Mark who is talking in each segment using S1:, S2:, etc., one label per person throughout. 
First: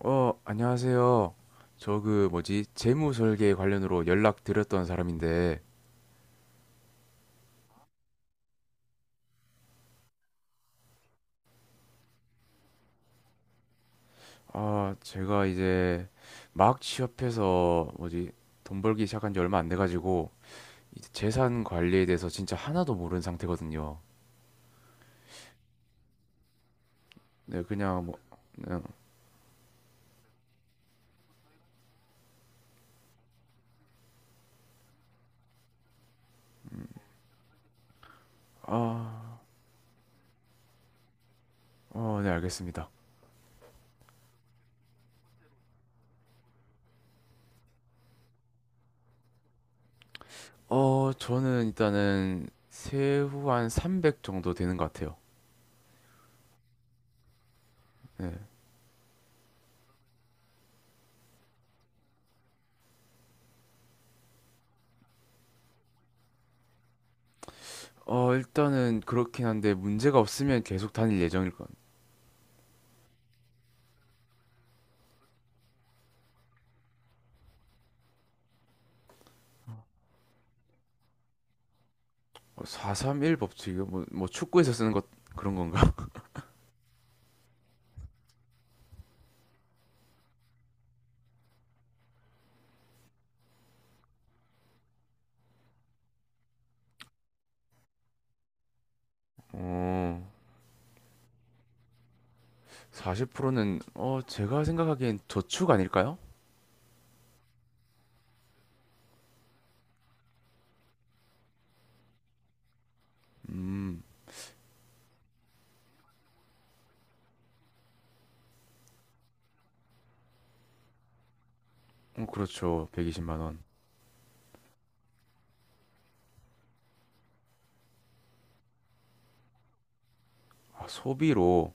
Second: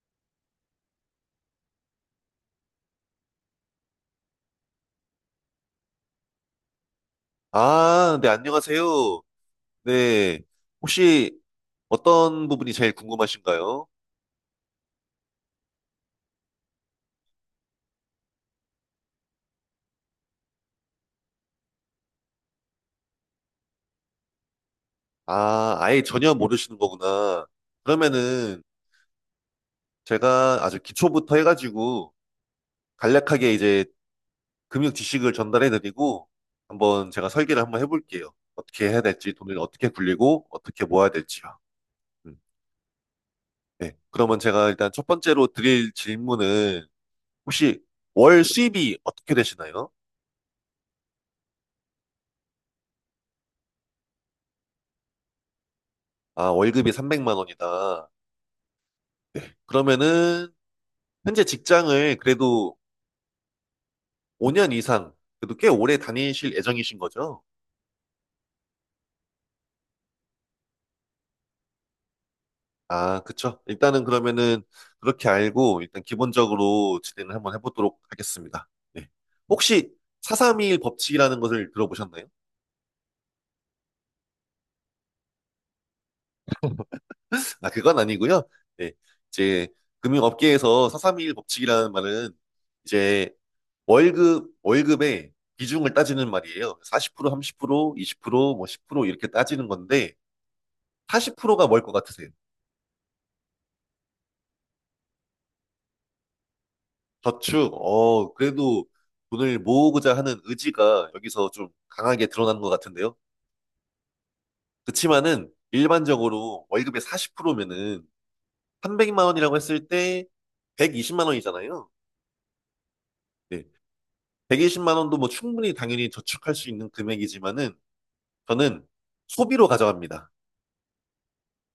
S1: 안녕하세요. 저 그 뭐지? 재무 설계 관련으로 연락드렸던 사람인데,
S2: 아, 네, 안녕하세요. 네. 혹시 어떤 부분이 제일 궁금하신가요?
S1: 제가 이제 막 취업해서 뭐지? 돈 벌기 시작한 지 얼마 안 돼가지고, 이제 재산 관리에 대해서 진짜 하나도 모르는 상태거든요.
S2: 아, 아예 전혀 모르시는 거구나.
S1: 네, 그냥 뭐,
S2: 그러면은
S1: 그냥,
S2: 제가 아주 기초부터 해가지고 간략하게 이제 금융 지식을 전달해드리고 한번 제가 설계를 한번 해볼게요. 어떻게 해야 될지,
S1: 아,
S2: 돈을 어떻게 굴리고 어떻게 모아야 될지요.
S1: 네,
S2: 음,
S1: 알겠습니다.
S2: 네. 그러면 제가 일단 첫 번째로 드릴 질문은 혹시 월 수입이 어떻게 되시나요?
S1: 저는 일단은 세후 한 300 정도 되는 것 같아요.
S2: 아, 월급이 삼백만 원이다.
S1: 네.
S2: 그러면은 현재 직장을 그래도 5년 이상, 그래도 꽤 오래 다니실 예정이신 거죠?
S1: 일단은 그렇긴 한데 문제가 없으면 계속 다닐 예정일 것.
S2: 아, 그쵸. 일단은 그러면은 그렇게 알고 일단 기본적으로 진행을 한번 해보도록 하겠습니다. 네. 혹시 431 법칙이라는 것을 들어보셨나요?
S1: 431 법칙 이거 뭐 축구에서 쓰는 것 그런 건가?
S2: 아, 그건 아니고요. 네. 이제 금융업계에서 431 법칙이라는 말은 이제 월급, 월급의 비중을 따지는 말이에요. 40%, 30%, 20%, 뭐10% 이렇게 따지는 건데
S1: 어,
S2: 40%가 뭘 것 같으세요?
S1: 40%는 어 제가 생각하기엔 저축 아닐까요?
S2: 저축, 어, 그래도 돈을 모으고자 하는 의지가 여기서 좀 강하게 드러나는 것 같은데요.
S1: 음,
S2: 그치만은 일반적으로 월급의 40%면은 300만 원이라고 했을 때 120만 원이잖아요.
S1: 어, 그렇죠. 120만 원.
S2: 네. 120만 원도 뭐 충분히 당연히 저축할 수 있는 금액이지만은 저는 소비로 가져갑니다.
S1: 아, 소비로.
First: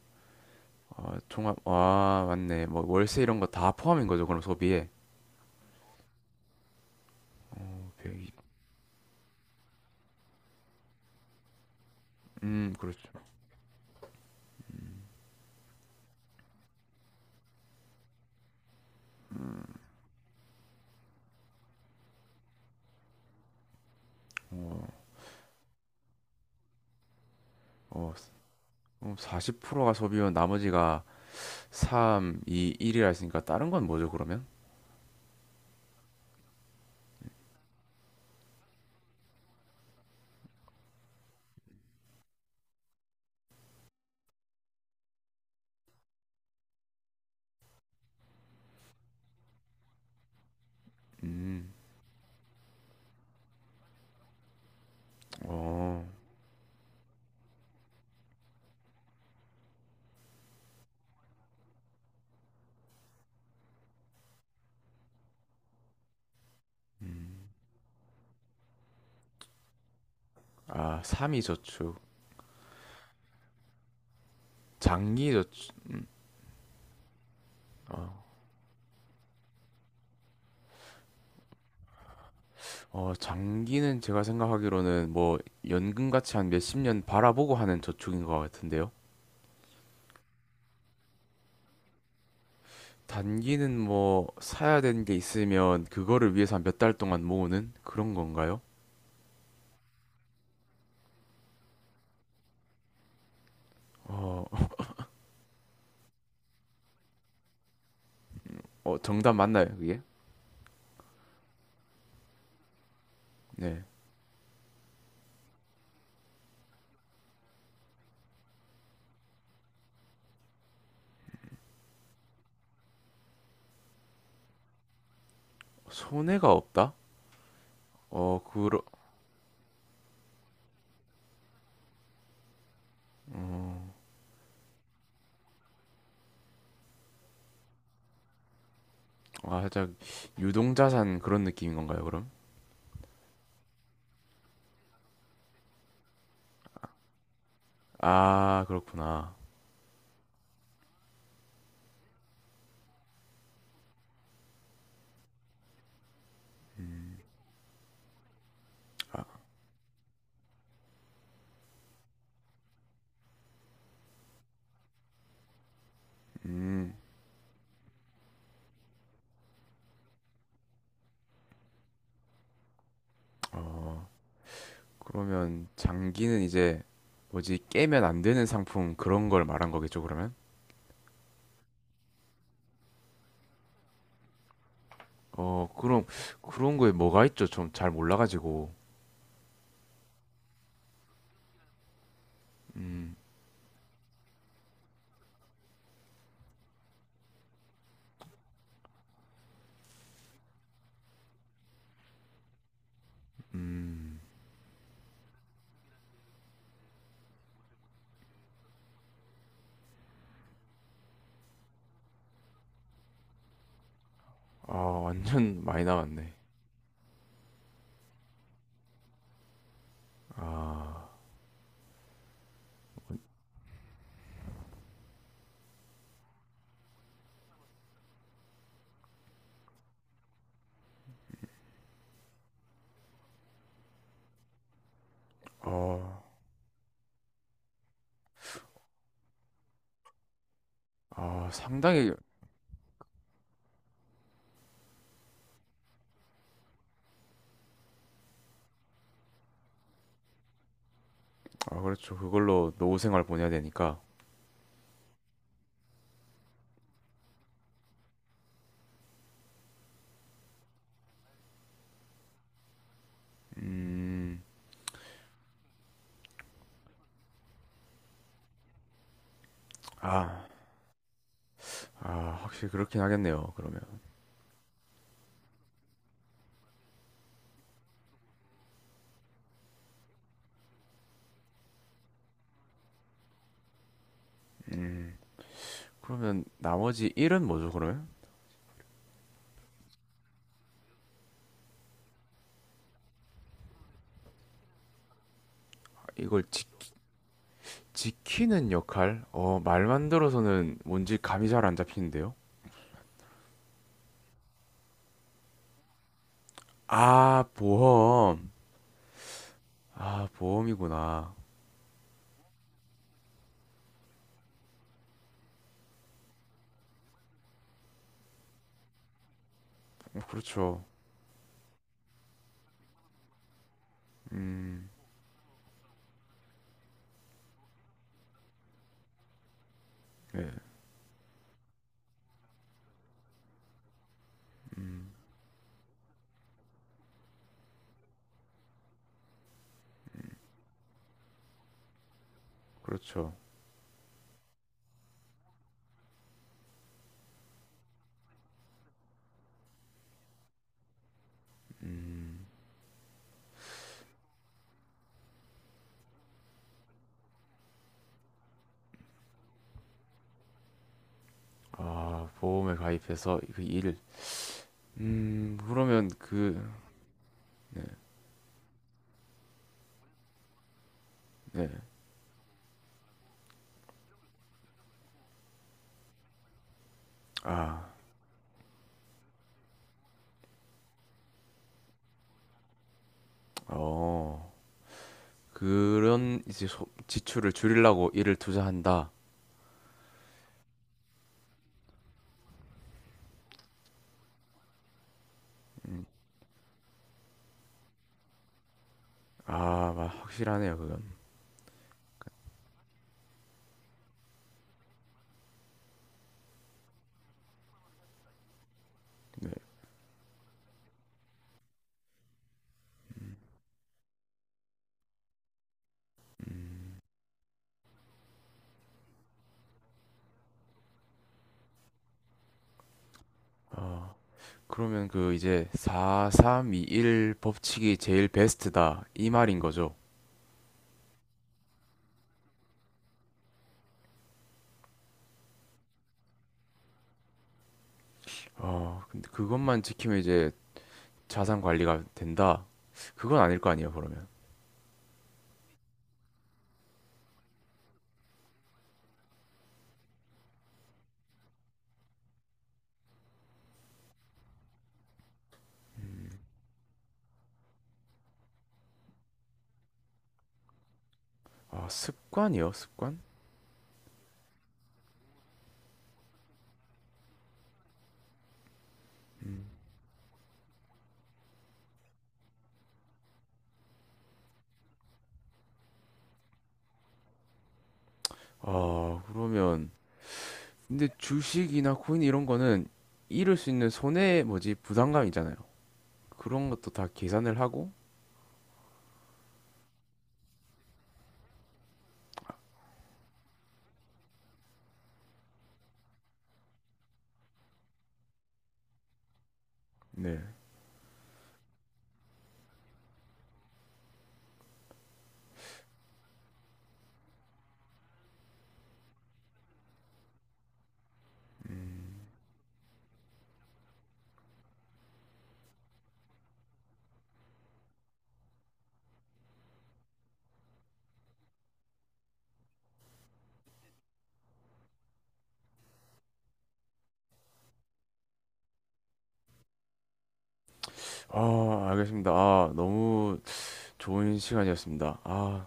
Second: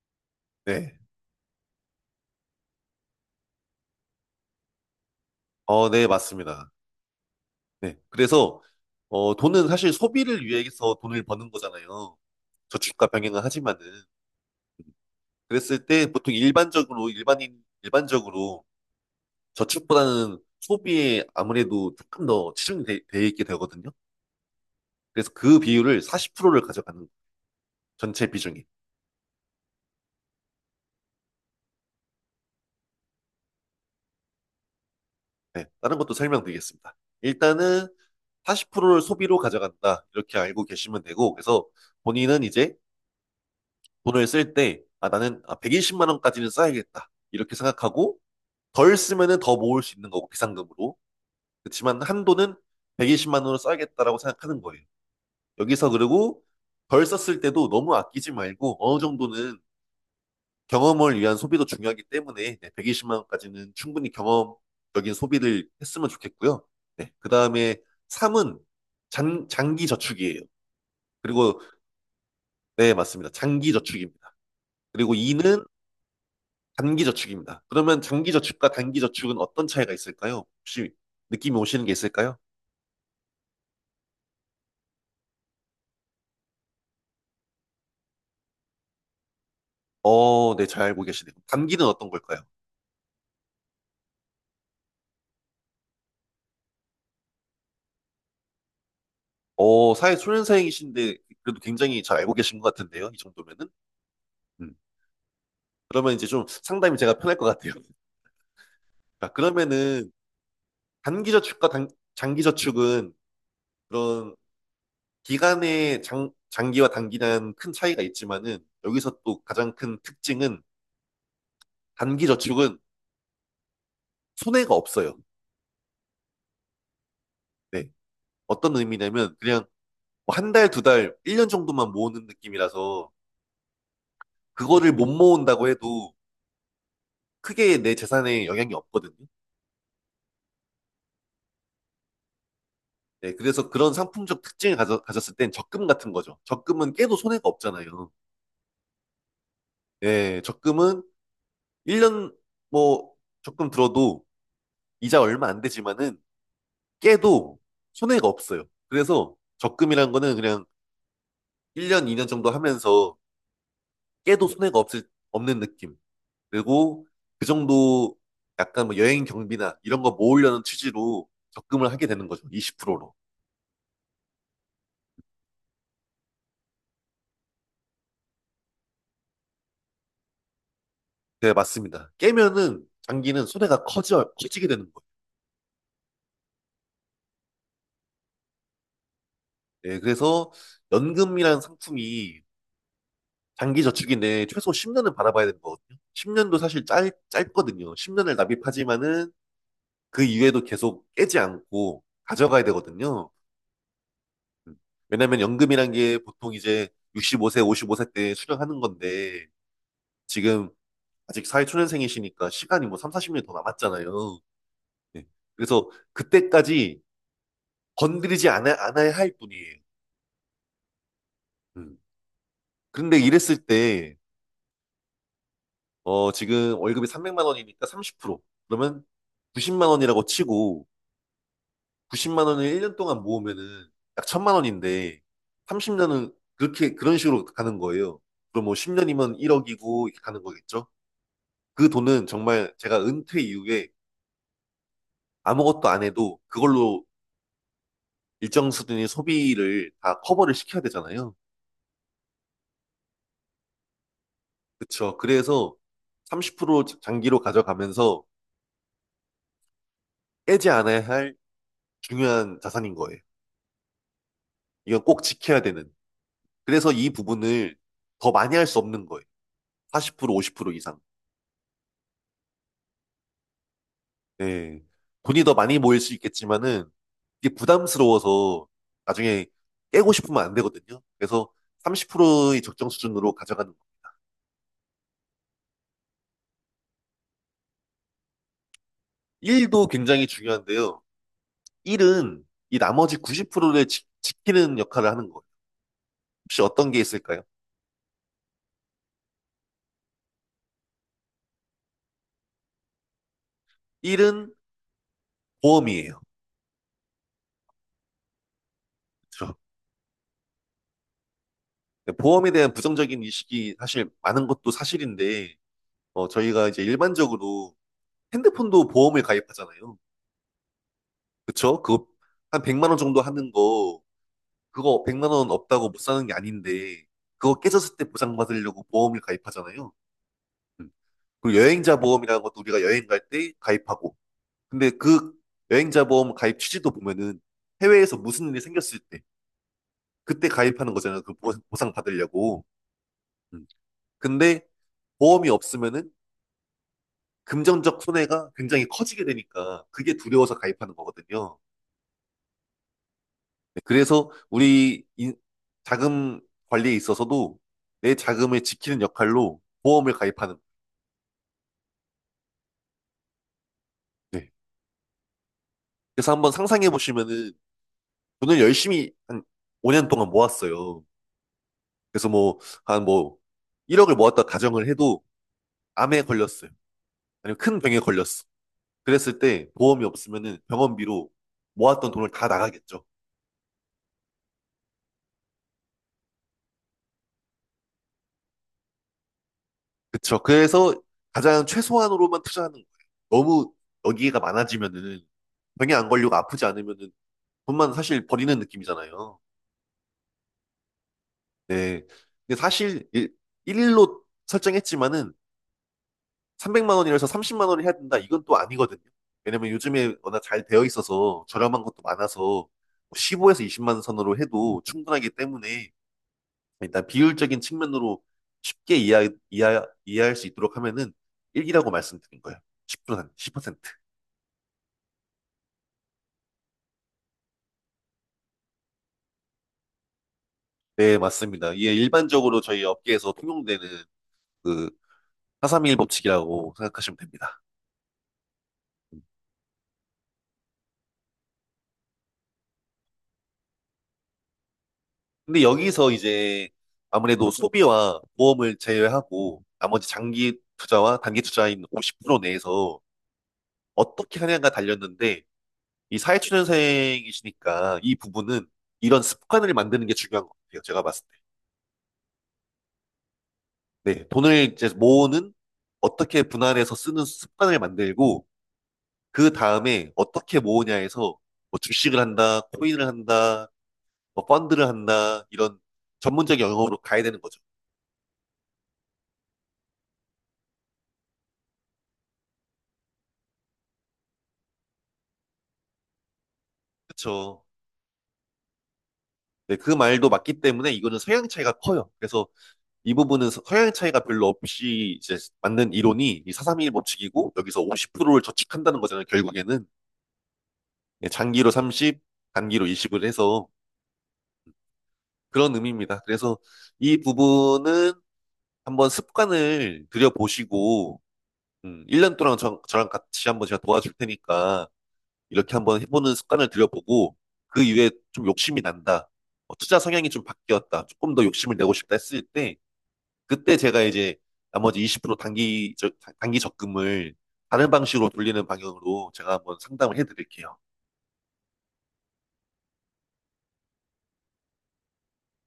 S2: 네.
S1: 아, 종합 아 맞네. 뭐 월세 이런 거 다 포함인 거죠, 그럼 소비에.
S2: 어, 네, 맞습니다.
S1: 어,
S2: 네.
S1: 120.
S2: 그래서 돈은 사실 소비를 위해서 돈을 버는 거잖아요. 저축과
S1: 그렇죠.
S2: 병행을 하지만은. 그랬을 때 보통 일반적으로 일반인 일반적으로 저축보다는 소비에 아무래도 조금 더 치중돼 돼돼 있게 되거든요.
S1: 어,
S2: 그래서 그 비율을 40%를 가져가는
S1: 어,
S2: 전체 비중이.
S1: 40%가 소비면 나머지가 3, 2, 1이라 했으니까 다른 건 뭐죠, 그러면?
S2: 네, 다른 것도 설명드리겠습니다. 일단은 40%를 소비로 가져간다. 이렇게 알고 계시면 되고 그래서 본인은 이제 돈을 쓸 때 아, 나는 아, 120만 원까지는 써야겠다. 이렇게 생각하고 덜 쓰면은 더 모을 수 있는 거고 비상금으로.
S1: 음,
S2: 그렇지만 한도는 120만 원으로 써야겠다라고 생각하는 거예요. 여기서
S1: 어,
S2: 그리고 덜 썼을 때도 너무 아끼지 말고 어느 정도는 경험을 위한 소비도 중요하기 때문에 네, 120만 원까지는 충분히 경험적인 소비를 했으면 좋겠고요. 네, 그
S1: 음,
S2: 다음에 3은 장기 저축이에요.
S1: 아, 3이
S2: 그리고
S1: 저축,
S2: 네, 맞습니다. 장기 저축입니다. 그리고
S1: 장기
S2: 2는
S1: 저축,
S2: 단기 저축입니다.
S1: 아,
S2: 그러면
S1: 어,
S2: 장기 저축과 단기 저축은 어떤 차이가 있을까요? 혹시 느낌이 오시는 게 있을까요?
S1: 어, 장기는 제가 생각하기로는 뭐 연금같이 한 몇십 년 바라보고 하는 저축인 것 같은데요.
S2: 어, 네, 잘 알고 계시네요. 단기는 어떤 걸까요?
S1: 단기는 뭐 사야 되는 게 있으면 그거를 위해서 한 몇 달 동안 모으는 그런 건가요?
S2: 어, 사회 초년생이신데 그래도 굉장히 잘 알고 계신 것 같은데요. 이 정도면은.
S1: 어,
S2: 음. 그러면 이제 좀 상담이 제가 편할 것 같아요.
S1: 어,
S2: 자,
S1: 정답 맞나요, 그게?
S2: 그러면은 단기저축과 단, 장기저축은
S1: 네.
S2: 그런 기간의 장, 장기와 단기는 큰 차이가 있지만은 여기서 또 가장 큰 특징은 단기저축은 손해가 없어요.
S1: 손해가 없다?
S2: 네.
S1: 어,
S2: 어떤
S1: 그러,
S2: 의미냐면 그냥 뭐한 달, 두 달, 일 년 정도만 모으는 느낌이라서 그거를 못 모은다고 해도 크게 내 재산에 영향이 없거든요.
S1: 아, 살짝 유동자산 그런 느낌인 건가요, 그럼?
S2: 네, 그래서 그런 상품적 특징을 가졌을 땐 적금 같은 거죠. 적금은 깨도 손해가 없잖아요.
S1: 아, 그렇구나.
S2: 예, 적금은 1년 뭐 적금 들어도 이자 얼마 안 되지만은 깨도 손해가 없어요. 그래서 적금이란 거는 그냥 1년, 2년 정도 하면서 깨도 손해가 없을, 없는 느낌.
S1: 음,
S2: 그리고 그 정도 약간 뭐 여행 경비나 이런 거 모으려는 취지로 적금을 하게 되는 거죠. 20%로.
S1: 어, 그러면 장기는 이제 뭐지, 깨면 안 되는 상품 그런 걸 말한 거겠죠, 그러면?
S2: 네, 맞습니다. 깨면은 장기는 손해가 커지게 되는 거예요.
S1: 어, 그럼 그런 거에 뭐가 있죠? 좀 잘 몰라가지고.
S2: 네, 그래서 연금이라는 상품이
S1: 음,
S2: 장기 저축인데 최소 10년은 받아봐야 되는 거거든요. 10년도 사실 짧거든요. 10년을 납입하지만은 그 이후에도 계속 깨지 않고 가져가야 되거든요.
S1: 음.
S2: 음, 왜냐면 연금이란 게 보통 이제 65세, 55세 때 수령하는 건데 지금 아직 사회초년생이시니까 시간이 뭐 3, 40년 더 남았잖아요.
S1: 아,
S2: 네,
S1: 완전 많이
S2: 그래서
S1: 남았네.
S2: 그때까지 건드리지 않아야 할 뿐이에요.
S1: 아,
S2: 음, 그런데 이랬을 때 지금 월급이 300만 원이니까 30%. 그러면 90만 원이라고 치고 90만 원을 1년 동안 모으면은 약 1,000만 원인데
S1: 어,
S2: 30년은 그렇게 그런 식으로 가는 거예요. 그럼 뭐 10년이면 1억이고 이렇게 가는 거겠죠?
S1: 아,
S2: 그
S1: 상당히,
S2: 돈은 정말 제가 은퇴 이후에 아무것도 안 해도 그걸로 일정 수준의 소비를 다 커버를 시켜야 되잖아요.
S1: 아, 그렇죠. 그걸로 노후 생활 보내야 되니까.
S2: 그쵸. 그래서 30% 장기로 가져가면서 깨지 않아야 할 중요한 자산인 거예요.
S1: 음,
S2: 이건 꼭 지켜야 되는. 그래서 이 부분을 더 많이 할 수 없는 거예요. 40%
S1: 아,
S2: 50% 이상.
S1: 아, 확실히 그렇긴 하겠네요, 그러면.
S2: 네. 돈이 더 많이 모일 수 있겠지만은 이게 부담스러워서 나중에 깨고 싶으면 안 되거든요. 그래서 30%의 적정 수준으로 가져가는 거.
S1: 그러면 나머지 일은 뭐죠, 그러면?
S2: 1도 굉장히 중요한데요. 1은 이 나머지 90%를 키는 역할을 하는 거예요.
S1: 이걸
S2: 혹시
S1: 지,
S2: 어떤 게 있을까요?
S1: 지키는 역할? 어, 말만 들어서는 뭔지 감이 잘 안 잡히는데요?
S2: 1은 보험이에요.
S1: 아, 보험.
S2: 그렇죠?
S1: 아, 보험이구나.
S2: 네, 보험에 대한 부정적인 인식이 사실 많은 것도 사실인데 저희가 이제 일반적으로 핸드폰도 보험을 가입하잖아요.
S1: 어, 그렇죠.
S2: 그쵸? 그거 한 100만 원 정도 하는 거
S1: 음,
S2: 그거 100만 원 없다고 못 사는 게 아닌데 그거 깨졌을 때 보상받으려고 보험을 가입하잖아요.
S1: 네.
S2: 음. 그리고 여행자 보험이라는 것도 우리가 여행 갈 때 가입하고 근데
S1: 음,
S2: 그 여행자 보험 가입 취지도 보면은 해외에서 무슨 일이 생겼을 때 그때 가입하는 거잖아요. 그 보상 받으려고.
S1: 그렇죠.
S2: 음. 근데 보험이 없으면은 금전적 손해가 굉장히 커지게 되니까 그게 두려워서 가입하는 거거든요.
S1: 음,
S2: 네, 그래서 우리 자금 관리에 있어서도 내 자금을 지키는 역할로 보험을 가입하는
S1: 아, 보험에 가입해서 그 일.
S2: 거예요. 네.
S1: 그러면
S2: 그래서 한번
S1: 그,
S2: 상상해 보시면은 돈을 열심히 한 5년 동안 모았어요.
S1: 네.
S2: 그래서 뭐 한 뭐 1억을 모았다 가정을 해도 암에 걸렸어요. 아니면 큰
S1: 아,
S2: 병에 걸렸어. 그랬을 때 보험이 없으면은 병원비로 모았던 돈을 다 나가겠죠.
S1: 어, 그런 이제 소- 지출을 줄이려고 일을 투자한다.
S2: 그쵸. 그래서 가장 최소한으로만 투자하는 거예요. 너무 여기가 많아지면은 병에 안 걸리고 아프지 않으면은 돈만 사실 버리는 느낌이잖아요.
S1: 아, 마- 확실하네요, 그건.
S2: 네. 근데 사실 일로 설정했지만은 300만 원이라서 30만 원을 해야 된다. 이건 또 아니거든요.
S1: 네.
S2: 왜냐면 요즘에 워낙 잘 되어 있어서 저렴한 것도 많아서 15에서 20만 원 선으로 해도 충분하기 때문에
S1: 음,
S2: 일단 비율적인 측면으로 쉽게 이해할 수 있도록 하면은 1이라고 말씀드린 거예요. 10%, 센트
S1: 아, 그러면 그 이제 4321 법칙이 제일 베스트다, 이 말인 거죠.
S2: 네, 맞습니다. 이게 일반적으로 저희 업계에서 통용되는 그431 법칙이라고 생각하시면 됩니다.
S1: 아, 근데 그것만 지키면 이제 자산 관리가 된다. 그건 아닐 거 아니에요, 그러면.
S2: 근데 여기서 이제 아무래도 소비와 보험을 제외하고 나머지 장기 투자와 단기 투자인 50% 내에서 어떻게 하냐가 달렸는데 이 사회초년생이시니까 이 부분은 이런 습관을 만드는 게 중요한 것 같아요. 제가 봤을
S1: 아, 습관이요? 습관?
S2: 때. 네, 돈을 이제 모으는 어떻게 분할해서 쓰는 습관을 만들고 그 다음에 어떻게 모으냐 해서 뭐 주식을 한다, 코인을 한다, 뭐 펀드를 한다 이런 전문적 영역으로 가야 되는 거죠.
S1: 아, 그러면 근데 주식이나 코인 이런 거는 잃을 수 있는 손해 뭐지 부담감 있잖아요. 그런 것도 다 계산을
S2: 그렇죠.
S1: 하고.
S2: 네, 그 말도 맞기 때문에 이거는 성향 차이가 커요. 그래서 이 부분은 성향 차이가 별로 없이 이제 맞는 이론이 이 431 법칙이고 여기서 50%를 저축한다는 거잖아요. 결국에는
S1: 네.
S2: 예, 장기로 30, 단기로 20을 해서 그런 의미입니다. 그래서 이 부분은 한번 습관을 들여보시고 1년 동안 저랑 같이 한번 제가 도와줄 테니까 이렇게 한번 해보는 습관을 들여보고 그 이후에 좀 욕심이 난다. 어, 투자 성향이 좀 바뀌었다. 조금 더 욕심을 내고 싶다 했을 때 그때 제가 이제 나머지 20% 단기 적금을 다른 방식으로 돌리는 방향으로 제가 한번 상담을 해드릴게요.
S1: 아, 알겠습니다. 아, 너무 좋은 시간이었습니다. 아,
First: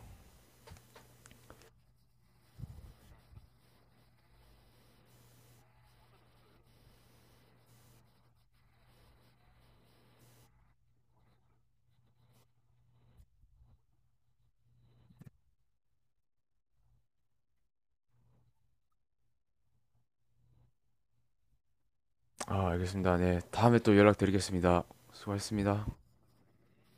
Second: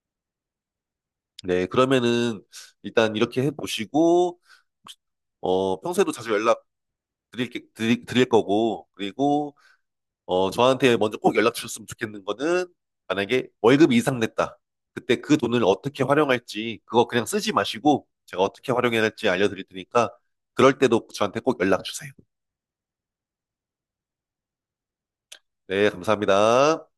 S2: 네, 그러면은 일단 이렇게 해보시고, 어, 평소에도 자주 연락 드릴 거고, 그리고, 어, 저한테 먼저 꼭 연락 주셨으면 좋겠는 거는 만약에 월급 이상 냈다. 그때 그 돈을 어떻게 활용할지, 그거 그냥 쓰지 마시고, 제가 어떻게 활용해야 할지 알려드릴 테니까, 그럴 때도 저한테 꼭 연락 주세요.
S1: 아, 알겠습니다. 네, 다음에 또 연락드리겠습니다. 수고하셨습니다.
S2: 네, 감사합니다.